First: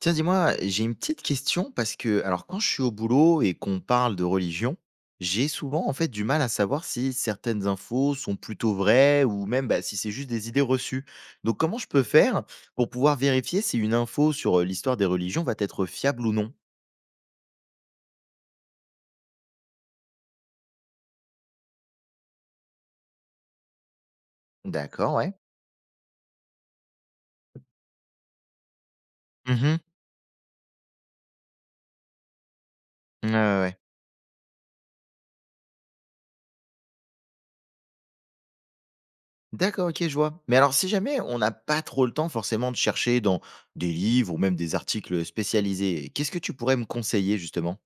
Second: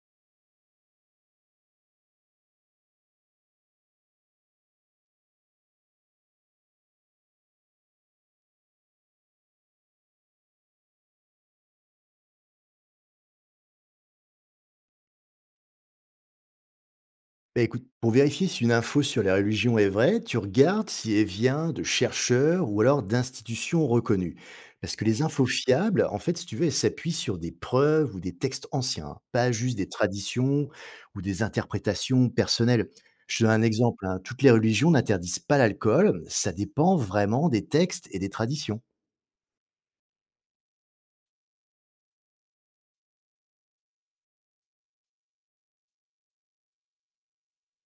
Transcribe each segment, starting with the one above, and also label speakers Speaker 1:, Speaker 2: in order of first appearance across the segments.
Speaker 1: Tiens, dis-moi, j'ai une petite question parce que, alors, quand je suis au boulot et qu'on parle de religion, j'ai souvent en fait du mal à savoir si certaines infos sont plutôt vraies ou même bah, si c'est juste des idées reçues. Donc, comment je peux faire pour pouvoir vérifier si une info sur l'histoire des religions va être fiable ou non.
Speaker 2: Bah, écoute, pour vérifier si une info sur les religions est vraie, tu regardes si elle vient de chercheurs ou alors d'institutions reconnues. Parce que
Speaker 1: D'accord,
Speaker 2: les
Speaker 1: ouais.
Speaker 2: infos fiables, en fait, si tu veux, elles s'appuient sur des preuves ou des textes anciens, hein, pas juste
Speaker 1: Mhm.
Speaker 2: des traditions ou des interprétations personnelles.
Speaker 1: Ouais, ouais,
Speaker 2: Je te donne un
Speaker 1: ouais.
Speaker 2: exemple, hein, toutes les religions n'interdisent pas l'alcool, ça dépend vraiment des textes et des traditions.
Speaker 1: D'accord, ok, je vois. Mais alors, si jamais on n'a pas trop le temps forcément de chercher dans des livres ou même des articles spécialisés, qu'est-ce que tu pourrais me conseiller justement?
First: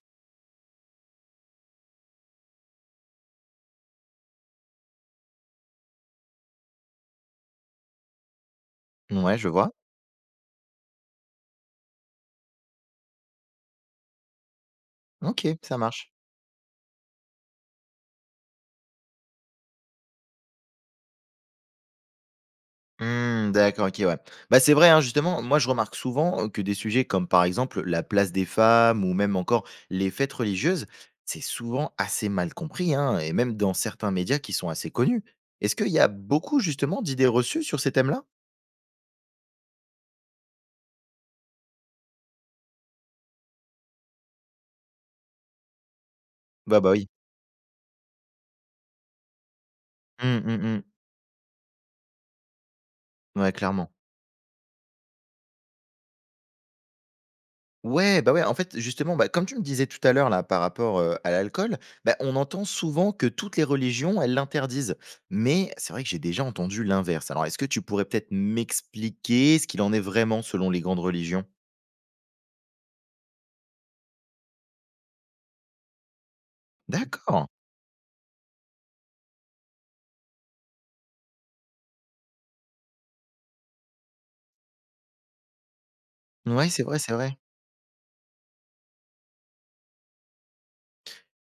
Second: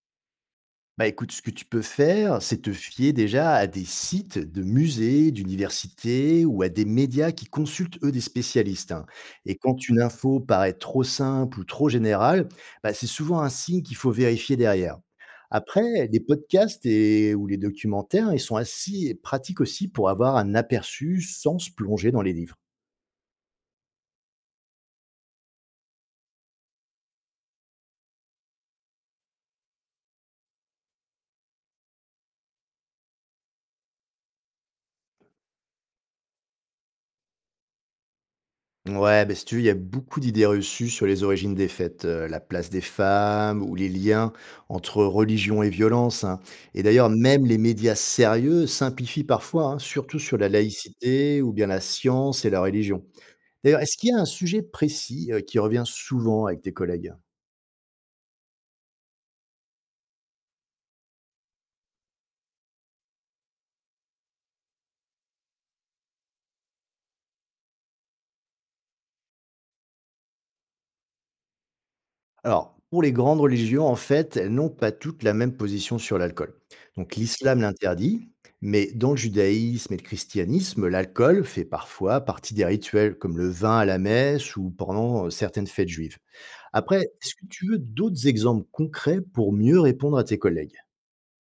Speaker 2: Bah écoute, ce que tu peux faire, c'est te fier déjà à des sites de musées, d'universités ou à des médias qui consultent eux des spécialistes, hein.
Speaker 1: Ouais, je
Speaker 2: Et
Speaker 1: vois.
Speaker 2: quand une info paraît trop simple ou trop générale, bah, c'est souvent un signe qu'il faut vérifier derrière.
Speaker 1: Ok, ça
Speaker 2: Après,
Speaker 1: marche.
Speaker 2: les podcasts et, ou les documentaires, ils sont assez pratiques aussi pour avoir un aperçu sans se plonger dans les livres.
Speaker 1: Mmh, d'accord, OK, ouais. Bah, c'est vrai, hein, justement, moi, je remarque souvent, que des sujets comme, par exemple, la place des femmes ou même encore les fêtes religieuses, c'est souvent assez mal compris, hein, et même dans certains médias qui sont assez connus. Est-ce qu'il y a beaucoup, justement, d'idées reçues sur ces thèmes-là?
Speaker 2: Ouais, ben, si tu veux, il y a beaucoup d'idées reçues sur les origines des fêtes, la place des femmes ou les liens entre religion et violence, hein.
Speaker 1: Bah
Speaker 2: Et
Speaker 1: bah, oui.
Speaker 2: d'ailleurs, même les médias sérieux simplifient parfois, hein, surtout sur
Speaker 1: Mmh,
Speaker 2: la
Speaker 1: mmh mh.
Speaker 2: laïcité ou bien la science et la religion.
Speaker 1: Ouais,
Speaker 2: D'ailleurs,
Speaker 1: clairement.
Speaker 2: est-ce qu'il y a un sujet précis qui revient souvent avec tes collègues?
Speaker 1: Ouais, bah, ouais, en fait, justement, bah, comme tu me disais tout à l'heure, là, par rapport, à l'alcool, bah, on entend souvent que toutes les religions, elles l'interdisent. Mais c'est vrai que j'ai déjà entendu l'inverse. Alors, est-ce que tu pourrais peut-être m'expliquer ce qu'il en est vraiment selon les grandes religions?
Speaker 2: Alors, pour les grandes religions, en fait, elles n'ont pas toutes la même position sur l'alcool. Donc,
Speaker 1: D'accord.
Speaker 2: l'islam l'interdit, mais dans le judaïsme et le christianisme, l'alcool fait parfois partie des rituels comme le vin à la messe ou pendant certaines fêtes juives.
Speaker 1: Ouais, c'est vrai,
Speaker 2: Après,
Speaker 1: c'est
Speaker 2: est-ce
Speaker 1: vrai.
Speaker 2: que tu veux d'autres exemples concrets pour mieux répondre à tes collègues?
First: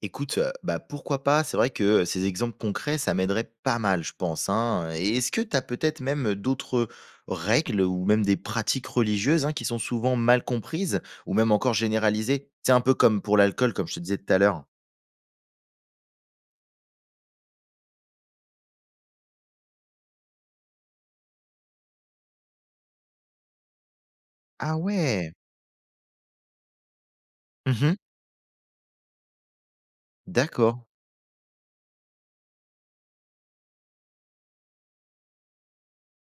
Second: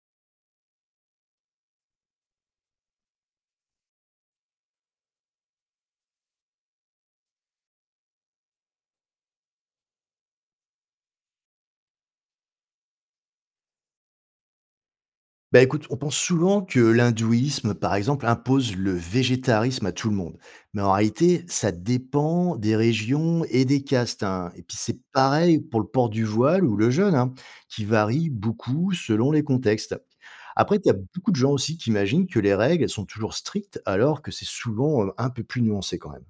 Speaker 1: Écoute, bah, pourquoi pas? C'est vrai que ces exemples concrets, ça m'aiderait pas mal, je pense, hein, et est-ce que tu as peut-être même d'autres règles ou même des pratiques religieuses, hein, qui sont souvent mal comprises ou même encore généralisées? C'est un peu comme pour l'alcool, comme je te disais tout à l'heure.
Speaker 2: Bah écoute, on pense souvent que l'hindouisme, par exemple, impose le végétarisme à tout le monde. Mais en réalité, ça dépend des régions et des castes, hein. Et puis
Speaker 1: Ah
Speaker 2: c'est
Speaker 1: ouais!
Speaker 2: pareil pour le port du voile ou le jeûne, hein, qui
Speaker 1: Mmh.
Speaker 2: varie beaucoup selon les contextes.
Speaker 1: D'accord.
Speaker 2: Après, tu as beaucoup de gens aussi qui imaginent que les règles elles sont toujours strictes, alors que c'est souvent un peu plus nuancé quand même.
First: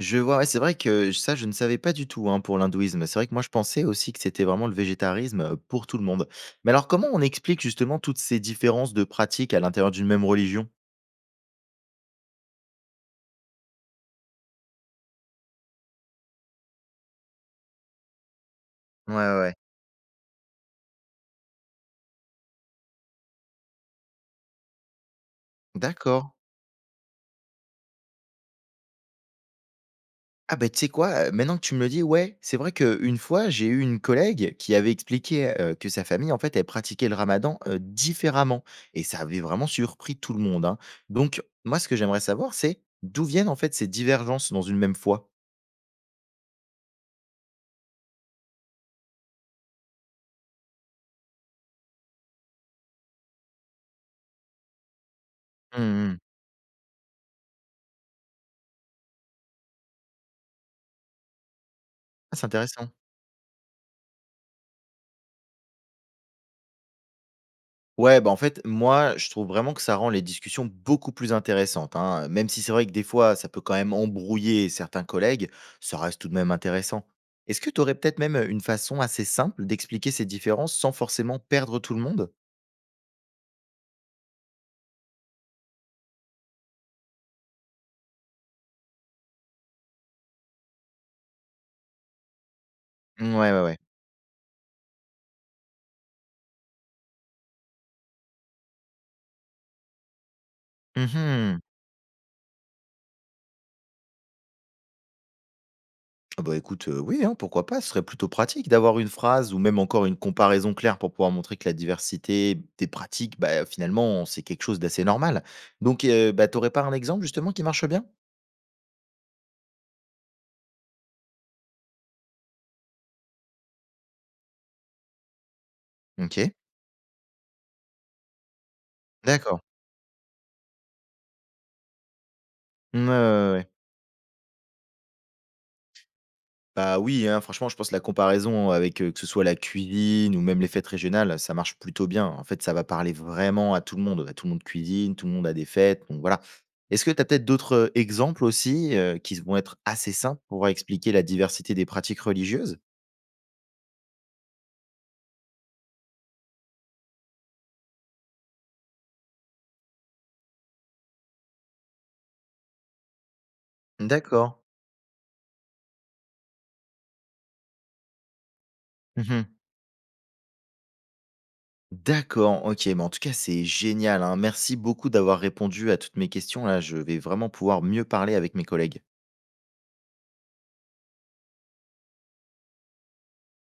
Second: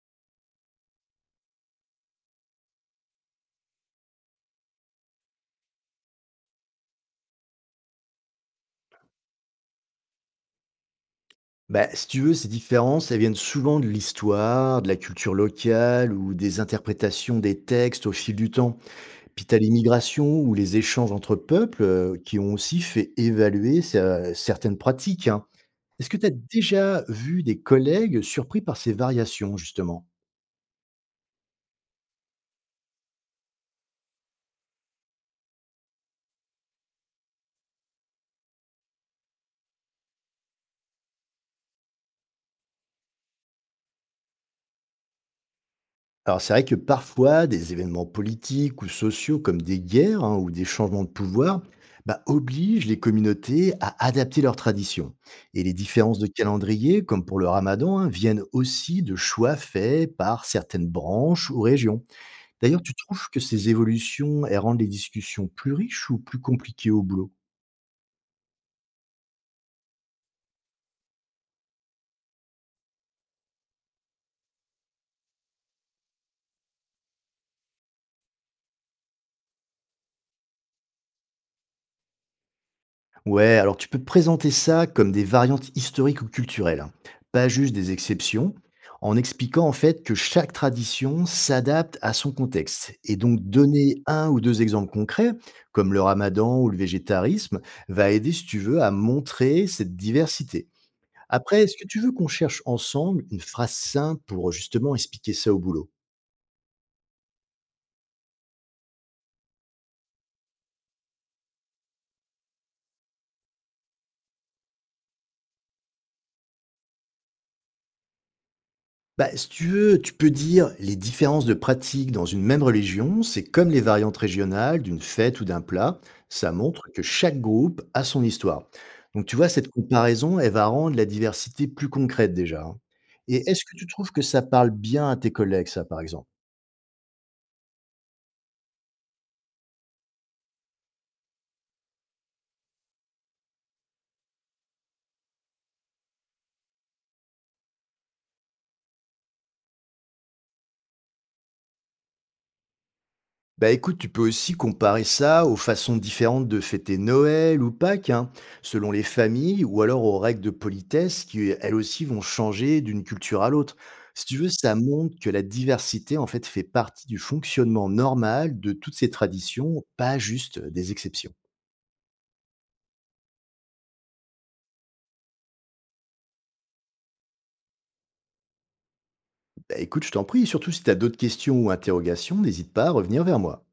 Speaker 1: Je vois, ouais, c'est vrai que ça, je ne savais pas du tout, hein, pour l'hindouisme. C'est vrai que moi, je pensais aussi que c'était vraiment le végétarisme, pour tout le monde. Mais alors comment on explique justement toutes ces différences de pratiques à l'intérieur d'une même religion?
Speaker 2: Bah, si tu veux, ces différences, elles viennent souvent de l'histoire, de la culture locale ou des interprétations des textes au fil du temps.
Speaker 1: Ouais, ouais,
Speaker 2: Puis tu
Speaker 1: ouais.
Speaker 2: as l'immigration ou les échanges entre peuples, qui ont aussi fait évaluer ce certaines pratiques, hein. Est-ce que tu as
Speaker 1: D'accord.
Speaker 2: déjà vu des collègues surpris par ces variations, justement?
Speaker 1: Ah ben tu sais quoi? Maintenant que tu me le dis, ouais, c'est vrai qu'une fois, j'ai eu une collègue qui avait expliqué, que sa famille, en fait, elle pratiquait le ramadan, différemment et ça avait vraiment surpris tout le monde, hein. Donc moi, ce que j'aimerais savoir, c'est d'où viennent, en fait, ces divergences dans une même foi?
Speaker 2: Alors c'est vrai que parfois des événements politiques ou sociaux comme des guerres, hein, ou des changements de pouvoir, bah, obligent les communautés à adapter leurs traditions. Et les différences
Speaker 1: Mmh.
Speaker 2: de calendrier, comme pour le ramadan, hein, viennent aussi de choix faits par certaines branches ou régions.
Speaker 1: Ah, c'est
Speaker 2: D'ailleurs,
Speaker 1: intéressant.
Speaker 2: tu trouves que ces évolutions, elles rendent les discussions plus riches ou plus compliquées au boulot?
Speaker 1: Ouais, bah, en fait, moi, je trouve vraiment que ça rend les discussions beaucoup plus intéressantes, hein. Même si c'est vrai que des fois, ça peut quand même embrouiller certains collègues, ça reste tout de même intéressant. Est-ce que tu aurais peut-être même une façon assez simple d'expliquer ces différences sans forcément perdre tout le monde?
Speaker 2: Ouais, alors tu peux présenter ça comme des variantes historiques ou culturelles, hein, pas juste des exceptions, en expliquant en fait que chaque tradition s'adapte à son contexte. Et donc
Speaker 1: Ouais, ouais, ouais.
Speaker 2: donner un ou deux exemples concrets, comme le ramadan ou le végétarisme, va aider, si tu veux, à montrer cette diversité.
Speaker 1: Mhm.
Speaker 2: Après, est-ce que tu veux qu'on cherche ensemble une phrase simple pour justement expliquer ça au boulot?
Speaker 1: Ah bah écoute, oui, hein, pourquoi pas, ce serait plutôt pratique d'avoir une phrase ou même encore une comparaison claire pour pouvoir montrer que la diversité des pratiques, bah, finalement, c'est quelque chose d'assez normal. Donc, bah, t'aurais pas un exemple justement qui marche bien?
Speaker 2: Bah, si tu veux, tu peux dire les différences de pratiques dans une même religion, c'est comme les variantes régionales d'une fête ou d'un plat.
Speaker 1: Ok,
Speaker 2: Ça montre que chaque groupe a son histoire. Donc, tu vois,
Speaker 1: d'accord.
Speaker 2: cette comparaison, elle va rendre la diversité plus concrète déjà, hein.
Speaker 1: Mmh, ouais,
Speaker 2: Et
Speaker 1: ouais,
Speaker 2: est-ce
Speaker 1: ouais.
Speaker 2: que tu trouves que ça parle bien à tes collègues, ça, par exemple?
Speaker 1: Bah, oui, hein, franchement, je pense que la comparaison avec, que ce soit la cuisine ou même les fêtes régionales, ça marche plutôt bien. En fait, ça va parler vraiment à tout le monde. À tout le monde cuisine, tout le monde a des fêtes, donc voilà. Est-ce que tu as peut-être d'autres, exemples aussi, qui vont être assez simples pour expliquer la diversité des pratiques religieuses?
Speaker 2: Bah écoute, tu peux aussi comparer ça aux façons différentes de fêter Noël ou Pâques, hein, selon les familles, ou alors aux règles de politesse qui, elles aussi, vont changer d'une culture à l'autre. Si tu veux,
Speaker 1: D'accord.
Speaker 2: ça montre que la diversité, en fait, fait partie du fonctionnement normal de toutes ces
Speaker 1: Mmh.
Speaker 2: traditions, pas juste des exceptions.
Speaker 1: D'accord, OK, mais en tout cas, c'est génial, hein. Merci beaucoup d'avoir répondu à toutes mes questions, là. Je vais vraiment pouvoir mieux parler avec mes collègues.
Speaker 2: Bah écoute, je t'en prie, surtout si tu as d'autres questions ou interrogations, n'hésite pas à revenir vers moi.